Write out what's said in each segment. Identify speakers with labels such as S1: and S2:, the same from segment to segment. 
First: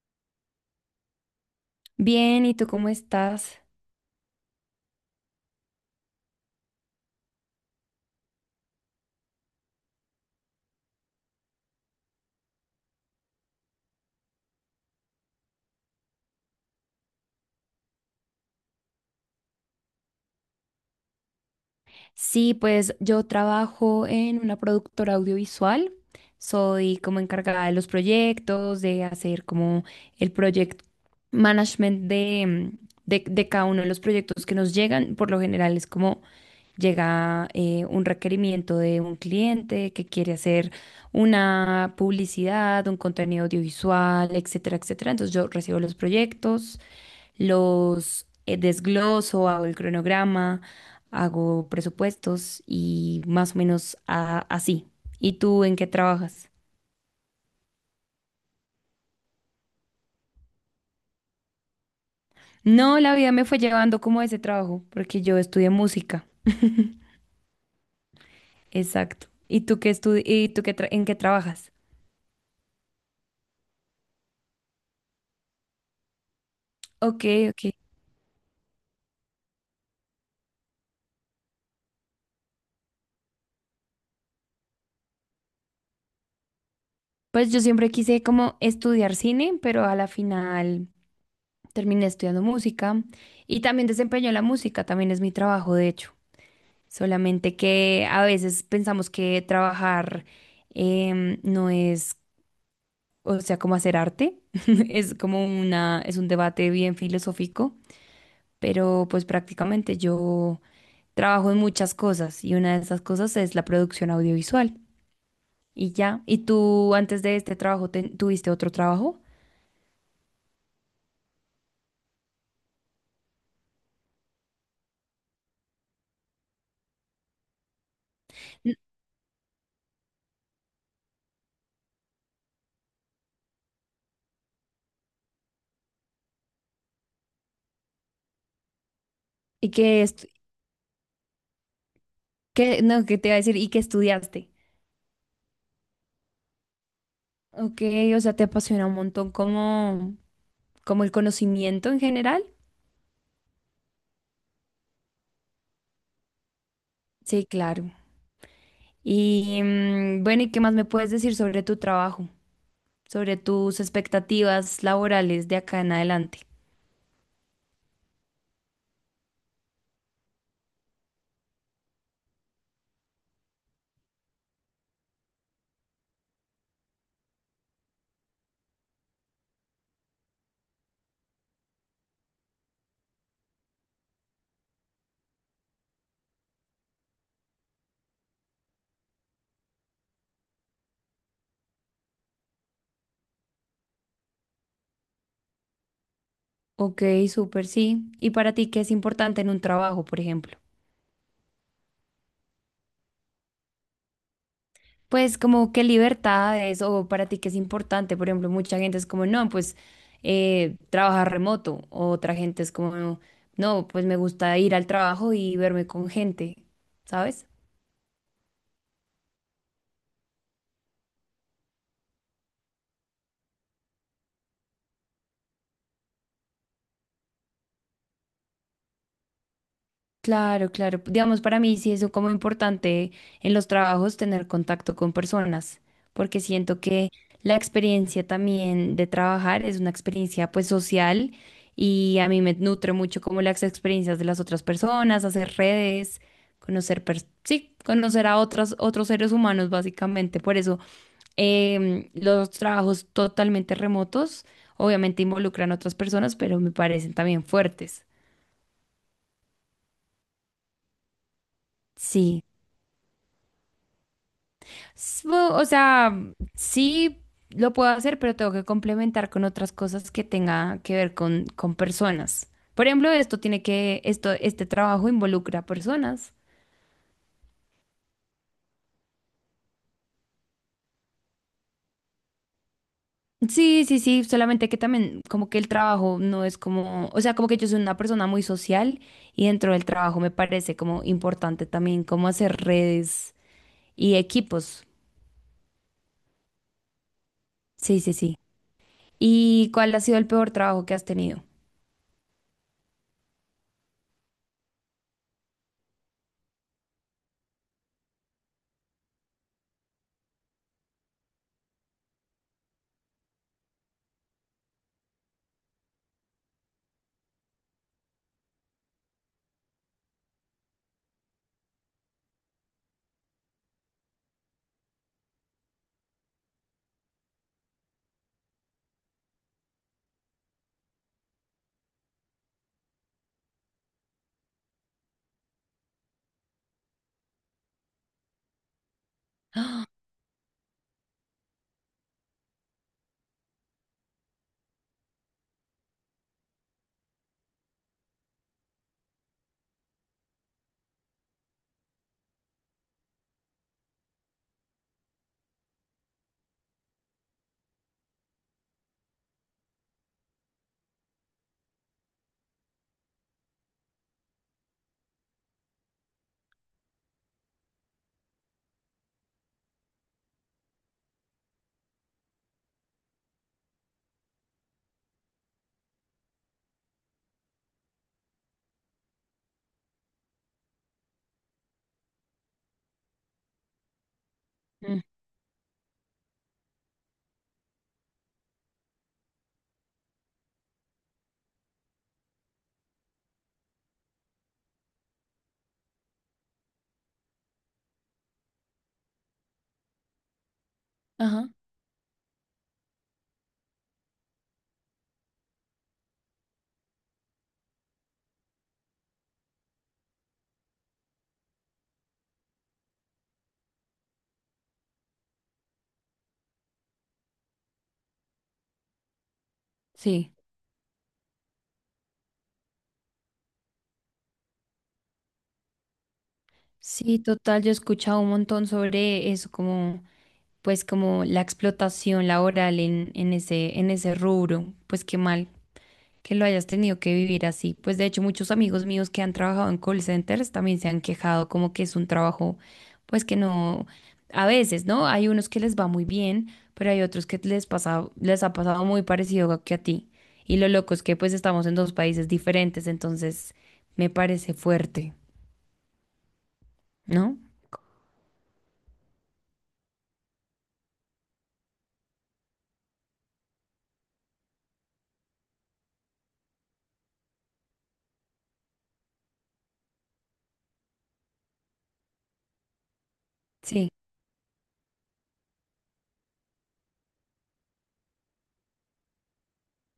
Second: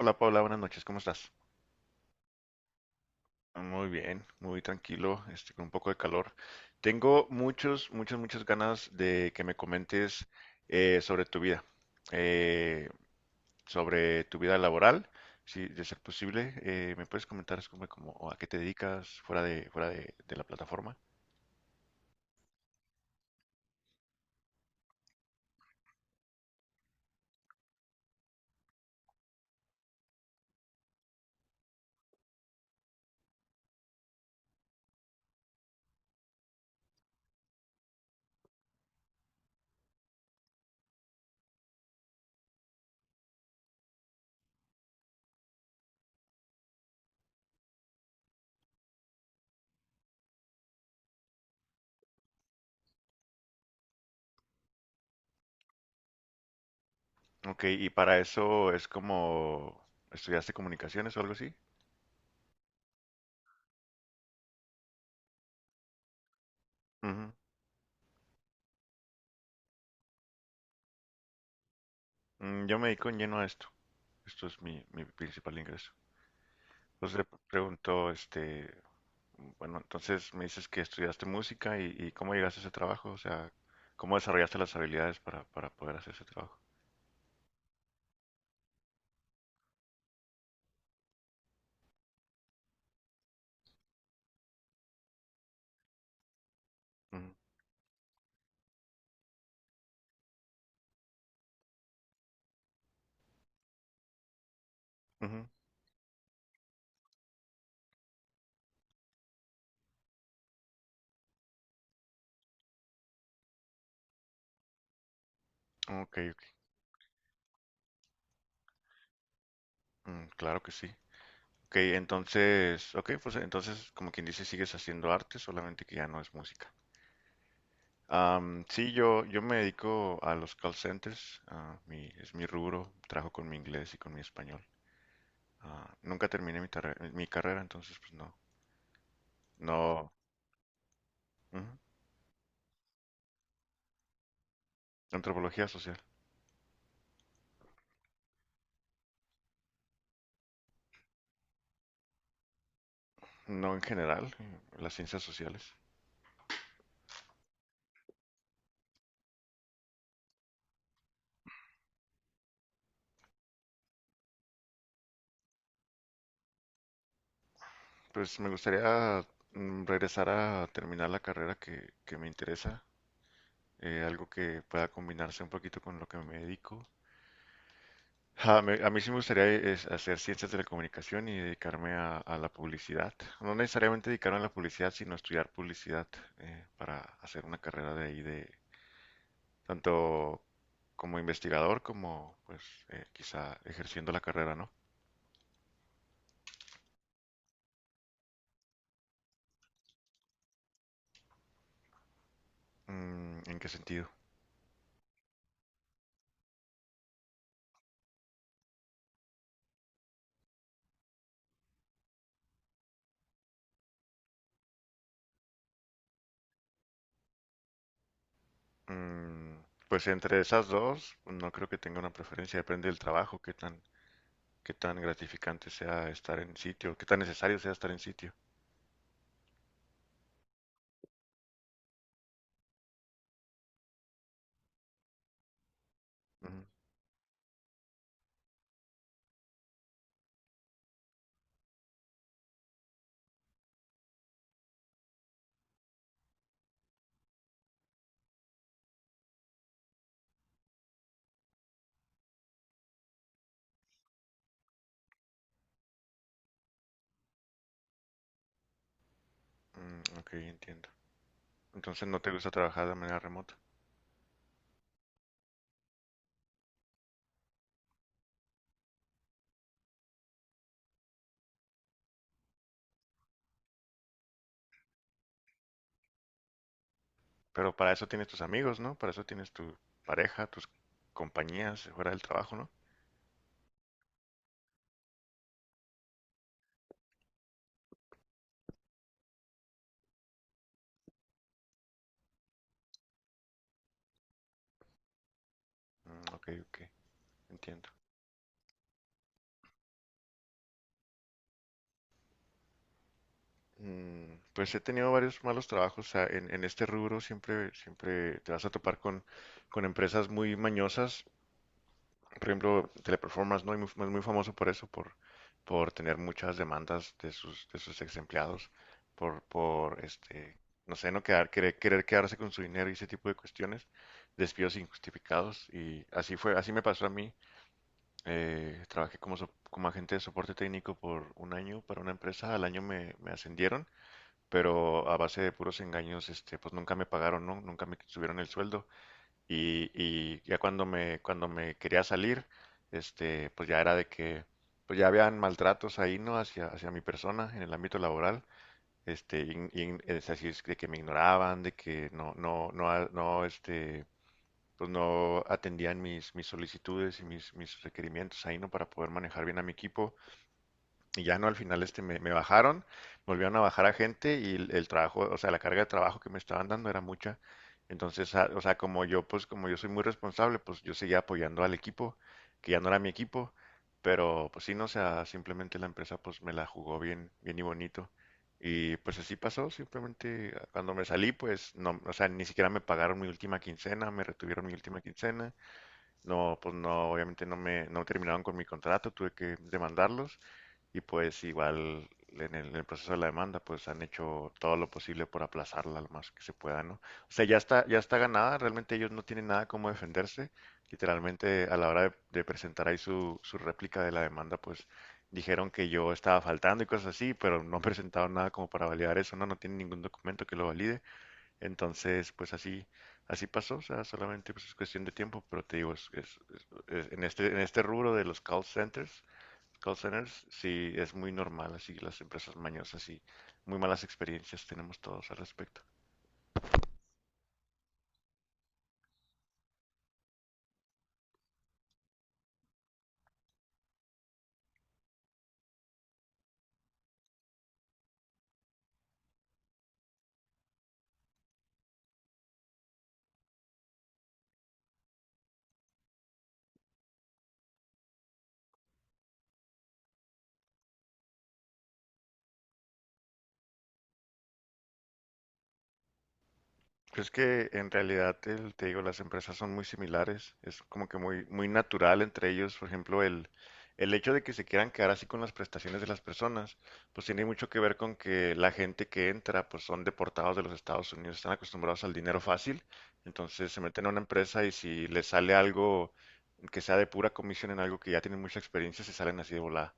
S1: Hola Paula, buenas noches, ¿cómo estás?
S2: Bien, ¿y tú cómo estás?
S1: Muy bien, muy tranquilo, con un poco de calor. Tengo muchas ganas de que me comentes eh, sobre tu vida, eh, sobre tu vida laboral, si de ser posible, ¿me puedes comentar es como, como a qué te dedicas fuera de la plataforma?
S2: Sí, pues yo trabajo en una productora audiovisual. Soy como encargada de los proyectos, de hacer como el project management de cada uno de los proyectos que nos llegan. Por lo general es como llega un requerimiento de un cliente que quiere hacer una publicidad, un contenido audiovisual, etcétera, etcétera. Entonces yo recibo los proyectos. Los desgloso, hago el cronograma, hago presupuestos y más o menos así. ¿Y tú en qué trabajas?
S1: Ok, y para eso es como, ¿estudiaste comunicaciones o algo así?
S2: No, la vida me fue llevando como a ese trabajo, porque yo estudié música.
S1: Ujú.
S2: Exacto. ¿Y tú qué y tú qué en qué trabajas?
S1: Yo me dedico en lleno a esto, esto es mi principal ingreso. Entonces le
S2: Ok, ok.
S1: pregunto, bueno, entonces me dices que estudiaste música y cómo llegaste a ese trabajo, o sea, cómo desarrollaste las habilidades para poder hacer ese trabajo.
S2: Pues yo siempre quise como estudiar cine, pero a la final terminé estudiando música y también desempeño la música, también es mi trabajo, de hecho.
S1: Ujú,
S2: Solamente que a veces pensamos que trabajar no es, o sea, como hacer arte, es como
S1: ujú.
S2: una, es un debate bien filosófico, pero pues prácticamente yo trabajo en muchas cosas y una de esas cosas es la producción audiovisual y
S1: Ok,
S2: ya. ¿Y
S1: ok,
S2: tú antes de este trabajo tuviste otro trabajo?
S1: mm, Claro que sí. Ok, entonces, ok, pues entonces, como quien dice, sigues haciendo arte, solamente que ya no es música.
S2: N-
S1: Sí, yo me dedico a los call centers. Ah, es mi rubro, trabajo con mi inglés y con mi español. Ah, nunca terminé mi carrera, entonces pues no,
S2: ¿Y qué,
S1: no,
S2: estu-
S1: ujú,
S2: qué, no, qué te iba a decir? ¿Y qué estudiaste?
S1: antropología social.
S2: Ok, o sea, te apasiona un montón como, como el conocimiento en general.
S1: No en general, las ciencias sociales.
S2: Sí, claro. Y, mm, bueno, ¿y qué más me puedes decir sobre tu trabajo, sobre tus expectativas laborales de acá en adelante?
S1: Pues me gustaría regresar a terminar la carrera que me interesa, algo que pueda combinarse un poquito con lo que me dedico. A mí sí me gustaría es hacer ciencias de la comunicación y dedicarme a la publicidad. No necesariamente dedicarme a la publicidad, sino estudiar publicidad, para hacer una carrera de ahí de tanto como investigador como pues quizá ejerciendo la carrera, ¿no?
S2: Ok, súper, sí. ¿Y para ti qué es importante en un trabajo, por ejemplo?
S1: Mm, ¿en qué sentido?
S2: Pues como qué libertades o para ti qué es importante, por ejemplo, mucha gente es como, no, pues trabajar remoto, o otra gente es como, no, pues me gusta ir al trabajo y verme con gente, ¿sabes?
S1: Mm, pues entre esas dos, no creo que tenga una preferencia, depende del trabajo, qué tan gratificante sea estar en sitio, qué tan necesario sea estar en sitio.
S2: Claro, claro. Digamos, para mí sí es como importante en los trabajos tener contacto con personas, porque
S1: Ujú.
S2: siento que la experiencia también de trabajar es una experiencia pues social y a mí me nutre mucho como las experiencias de las otras personas, hacer redes, conocer, sí, conocer a otras, otros seres humanos básicamente. Por eso los trabajos totalmente remotos obviamente involucran a otras personas, pero me parecen también fuertes.
S1: Mm, ok, entiendo. Entonces no te
S2: Sí.
S1: gusta trabajar de manera remota,
S2: O sea, sí lo puedo hacer, pero tengo que complementar con otras cosas que tenga que ver con personas. Por ejemplo, esto tiene que, esto, este trabajo involucra a personas.
S1: pero para eso tienes tus amigos, ¿no? Para eso tienes tu pareja, tus compañías fuera del trabajo, ¿no?
S2: Sí, sí, sí, solamente que también como que el trabajo no es como, o sea, como que yo soy una persona muy social y dentro del trabajo me parece como importante también como hacer redes y equipos.
S1: Mm, ok, ok, entiendo.
S2: Sí, sí, sí. ¿Y cuál ha sido el peor trabajo que has tenido?
S1: Mm, pues he tenido varios malos trabajos, o sea, en este rubro siempre te vas a topar con empresas muy mañosas. Por ejemplo, Teleperformance, ¿no? Es muy famoso por eso, por tener muchas demandas de sus ex empleados, por, por este, no sé, no quedar, querer, querer quedarse con su dinero y ese tipo de cuestiones, despidos injustificados. Y así fue, así me pasó a mí. Trabajé como agente de soporte técnico por un año para una empresa, al año me ascendieron, pero a base de puros engaños, este, pues nunca me pagaron, ¿no? Nunca me subieron el sueldo. Y, y ya cuando me quería salir, este, pues ya era de que, pues ya habían maltratos ahí, ¿no? Hacia mi persona en el ámbito laboral. Este, es así, es de que me ignoraban, de que no, este, pues no atendían mis solicitudes y mis requerimientos ahí, ¿no? Para poder manejar bien a mi equipo. Y ya no, al final este me bajaron, volvieron a bajar a gente y el trabajo, o sea, la carga de trabajo que me estaban dando era mucha. Entonces, o sea, como yo, pues como yo soy muy responsable, pues yo seguía apoyando al equipo, que ya no era mi equipo, pero pues sí, no, o sea, simplemente la empresa pues me la jugó bien y bonito. Y pues así pasó, simplemente ah, cuando me salí, pues no, o sea, ni siquiera me pagaron mi última quincena, me retuvieron mi
S2: Mm.
S1: última quincena. No, pues no, obviamente no no terminaron con mi contrato, tuve que demandarlos y pues igual en el proceso de la demanda, pues han hecho todo lo posible por aplazarla lo más que se pueda, ¿no? O sea, ya está ganada, realmente ellos no tienen nada como defenderse.
S2: Ajá,
S1: Literalmente a la hora de presentar ahí su réplica de la demanda, pues dijeron que yo estaba faltando y cosas así, pero no presentaron nada como para validar eso, ¿no? No tienen ningún documento que lo valide. Entonces, pues así, así pasó, o sea, solamente pues, es cuestión de tiempo, pero te digo, en este rubro de los call centers. Call
S2: sí.
S1: centers, sí, es muy normal, así las empresas mañosas y muy malas experiencias tenemos todos al respecto.
S2: Sí, total, yo he escuchado un montón sobre eso, como, pues, como la explotación laboral en ese rubro. Pues qué mal que lo hayas tenido que vivir así. Pues de hecho, muchos amigos míos que han trabajado en call centers también se han quejado como que es un trabajo, pues que no, a veces, ¿no? Hay unos que les va muy bien, pero hay otros que les pasa, les ha pasado muy parecido que a ti. Y lo loco es que pues estamos en dos países diferentes, entonces me parece fuerte,
S1: Pues
S2: ¿no?
S1: que en realidad, te digo, las empresas son muy similares, es como que muy natural entre ellos, por ejemplo, el hecho de que se quieran quedar así con las prestaciones de las personas, pues tiene mucho que ver con que la gente que entra, pues son deportados de los Estados Unidos, están acostumbrados al dinero fácil, entonces se
S2: Sí.
S1: meten a una empresa y si les sale algo que sea de pura comisión en algo que ya tienen mucha experiencia, se salen así de volada.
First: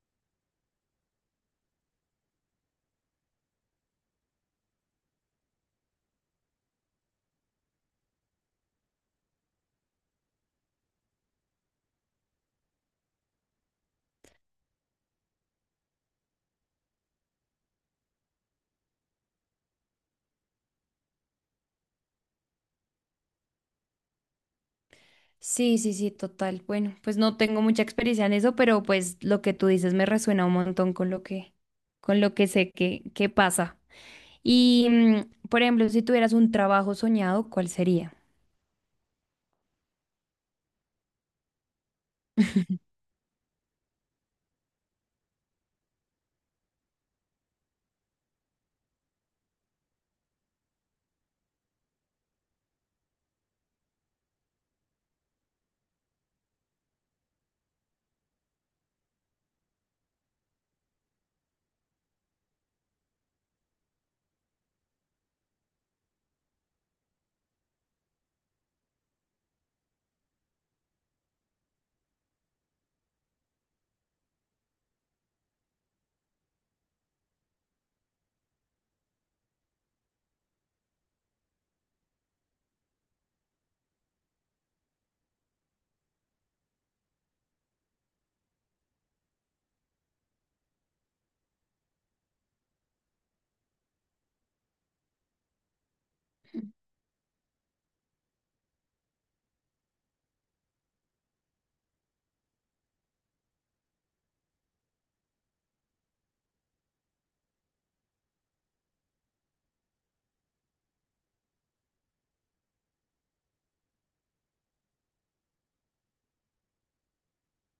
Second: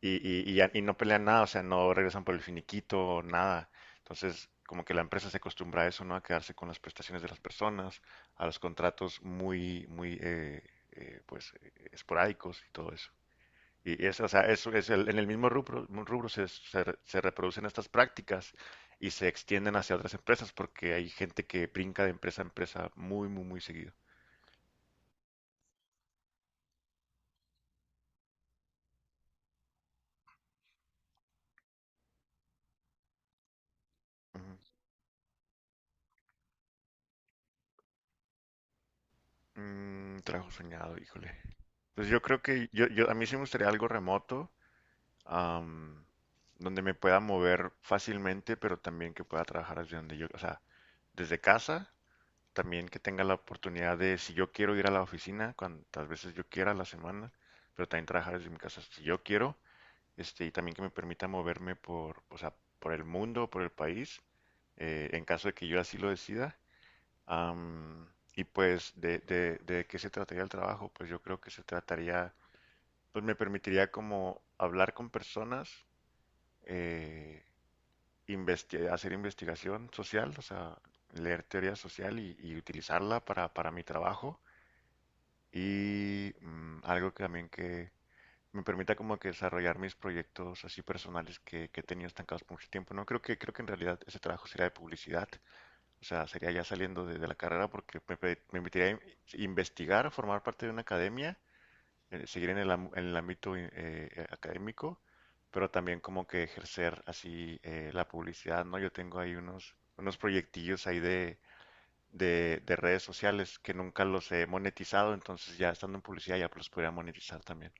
S1: Y y no pelean nada, o sea, no regresan por el finiquito, nada. Entonces, como que la empresa se acostumbra a eso, ¿no? A quedarse con las prestaciones de las personas, a los contratos muy esporádicos y todo eso. Y es, o sea, eso es en el mismo rubro se reproducen estas prácticas y se extienden hacia otras empresas porque hay gente que brinca de empresa a empresa muy seguido.
S2: Sí, sí, sí, total. Bueno, pues no tengo mucha experiencia en eso, pero pues lo que tú dices me resuena un montón con lo que sé que pasa.
S1: Ujú.
S2: Y, por ejemplo, si tuvieras un trabajo soñado, ¿cuál sería?
S1: Mm, trabajo soñado, híjole. Pues yo creo que yo, a mí sí me gustaría algo remoto. am, donde me pueda mover fácilmente, pero también que pueda trabajar desde donde yo, o sea, desde casa, también que tenga la oportunidad de, si yo quiero ir a la oficina, cuantas veces yo quiera a la semana, pero también trabajar desde mi casa si yo quiero, este, y también que me permita moverme por, o sea, por el mundo, por el país, en caso de que yo así lo decida. Am, y pues, ¿de qué se trataría el trabajo? Pues yo creo que se trataría, pues me permitiría como hablar con personas, eh, hacer investigación social, o sea, leer teoría social y utilizarla para mi trabajo. Y algo que también que me permita como que desarrollar mis proyectos así personales que he tenido estancados por mucho tiempo. No creo que, creo que en realidad ese trabajo sería de publicidad, o sea, sería ya saliendo de la carrera porque me permitiría investigar, formar parte de una academia, seguir en en el ámbito académico, pero también como que ejercer así la publicidad, ¿no? Yo tengo ahí unos proyectillos ahí de redes sociales que nunca los he monetizado, entonces ya estando en publicidad ya los podría monetizar también.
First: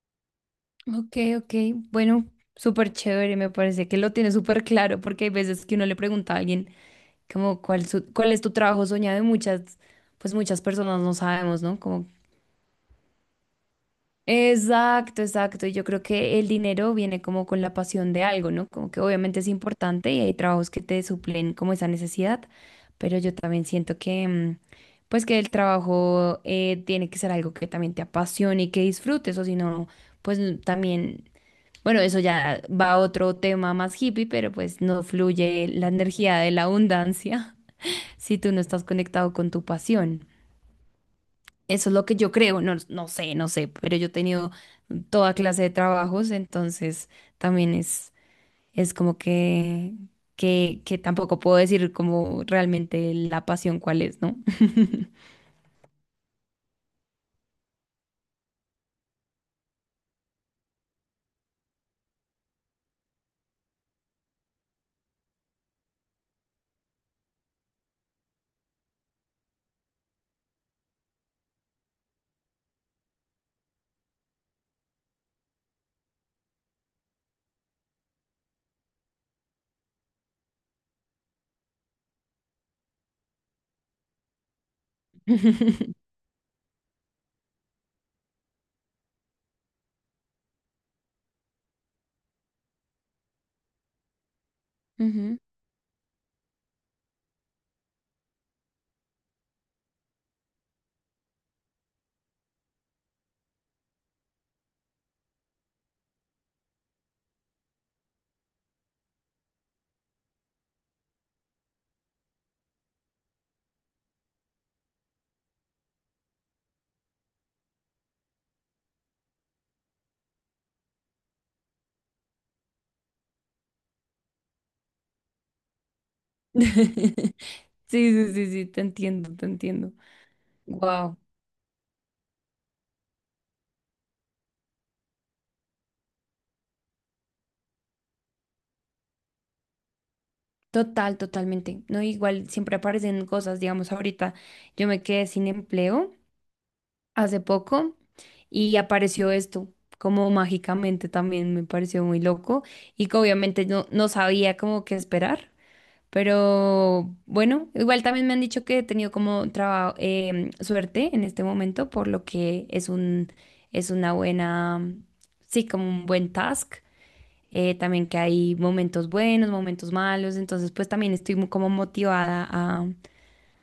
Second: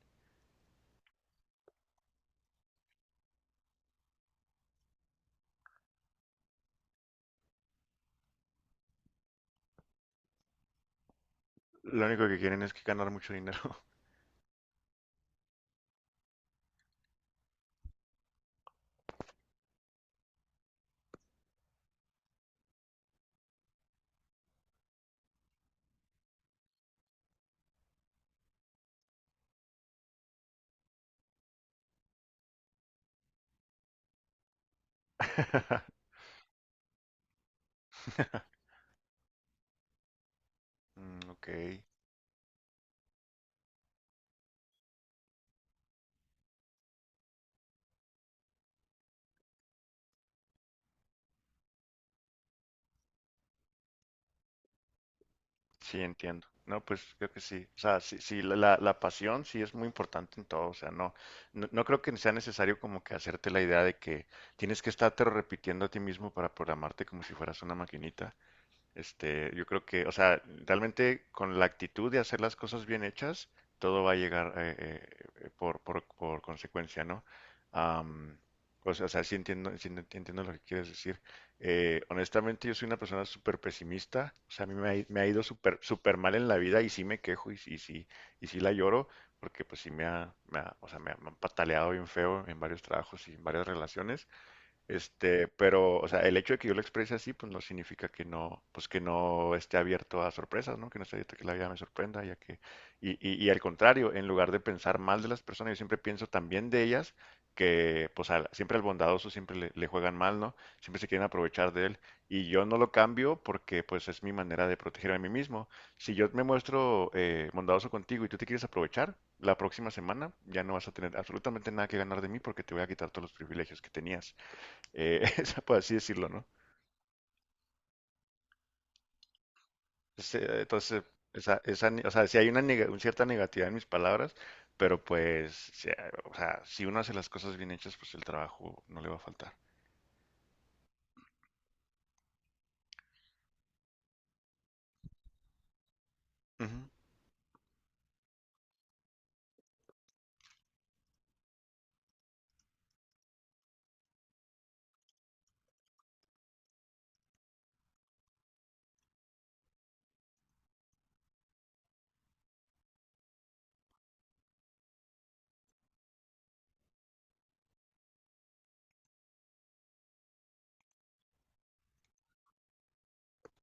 S2: Ok, ok, bueno, súper chévere, me parece que lo tiene súper claro, porque hay veces que uno le pregunta a alguien como cuál, cuál es tu trabajo soñado y muchas, pues muchas personas no sabemos, ¿no?
S1: Lo
S2: Como
S1: único que quieren es que ganar mucho dinero.
S2: exacto, exacto. Y yo creo que el dinero viene como con la pasión de algo, ¿no? Como que obviamente es importante y hay trabajos que te suplen como esa necesidad, pero yo también siento que, pues que el trabajo tiene que ser algo que también te apasione y que disfrutes, o si no, pues también, bueno, eso ya va a otro tema más hippie, pero pues no fluye la energía de la abundancia. Si tú no estás conectado con tu pasión.
S1: Mm, ok.
S2: Eso es lo que yo creo, no, no sé, no sé, pero yo he tenido toda clase de trabajos, entonces también es como que tampoco puedo decir como realmente la pasión cuál es, ¿no?
S1: Sí, entiendo. No, pues creo que sí. O sea, sí, sí, la pasión sí es muy importante en todo. O sea, no, no creo que sea necesario como que hacerte la idea de que tienes que estarte repitiendo a ti mismo para programarte como si fueras una maquinita. Este, yo creo que, o sea, realmente con la actitud de hacer las cosas bien hechas, todo va a llegar por consecuencia, ¿no? Am, o sea, sí entiendo, entiendo lo que quieres decir. Honestamente, yo soy una persona súper pesimista. O sea, a mí me ha ido súper súper mal en la vida y sí me quejo y sí, y sí la lloro porque pues sí o sea, me han pataleado bien feo en varios trabajos y en varias relaciones.
S2: Ujú.
S1: Este, pero, o sea, el hecho de que yo lo exprese así, pues no significa que no, pues que no esté abierto a sorpresas, ¿no? Que no esté abierto a que la vida me sorprenda, ya que, y al contrario, en lugar de pensar mal de las personas, yo siempre pienso también de ellas, que pues siempre al bondadoso siempre le juegan mal, ¿no? Siempre se quieren aprovechar de él. Y yo no lo cambio porque pues es mi manera de proteger a mí mismo. Si yo me muestro bondadoso contigo y tú te quieres aprovechar, la próxima semana ya no vas a tener absolutamente nada que ganar de mí porque te voy a quitar todos los privilegios que tenías, eh, por así decirlo, ¿no?
S2: Sí, sí, sí, sí, te entiendo, te entiendo.
S1: Entonces,
S2: Wow.
S1: o sea, si hay una, neg una cierta negatividad en mis palabras, pero pues, si, o sea, si uno hace las cosas bien hechas, pues el trabajo no le va a faltar.
S2: Total, totalmente. No, igual siempre aparecen cosas, digamos, ahorita yo me quedé sin empleo
S1: Ujú.
S2: hace poco y apareció esto, como mágicamente también me pareció muy loco y que obviamente no, no sabía como qué esperar, pero bueno, igual también me han dicho que he tenido como trabajo suerte en este momento, por lo que es un, es una buena, sí, como un buen task. También que hay momentos buenos, momentos malos, entonces pues también estoy muy como motivada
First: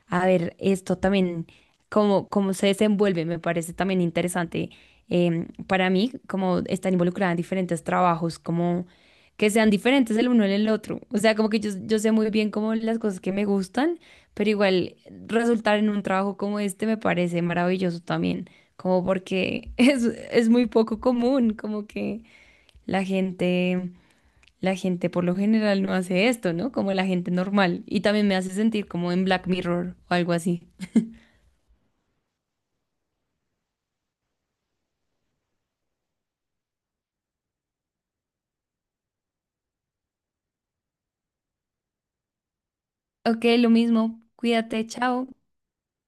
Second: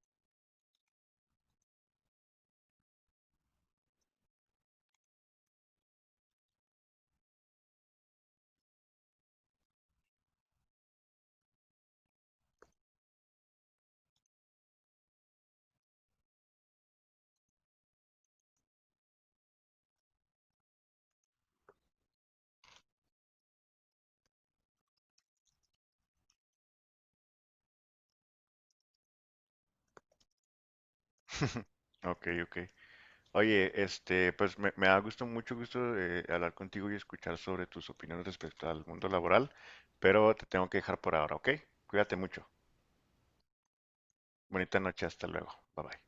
S2: a ver esto también, cómo, cómo se desenvuelve, me parece también interesante para mí, como estar involucrada en diferentes trabajos, como que sean diferentes el uno del otro. O sea, como que yo sé muy bien como las cosas que me gustan, pero igual resultar en un trabajo como este me parece maravilloso también, como porque es muy poco común, como que la gente... La gente por lo general no hace esto, ¿no? Como la gente normal. Y también me hace sentir como en Black Mirror o algo así.
S1: Ok, ok. Oye, este, pues me ha gustado mucho gusto hablar contigo y escuchar sobre tus opiniones respecto al mundo laboral, pero te tengo que dejar por ahora, ¿ok? Cuídate mucho.
S2: Ok, lo mismo.
S1: Bonita
S2: Cuídate,
S1: noche, hasta
S2: chao.
S1: luego. Bye bye.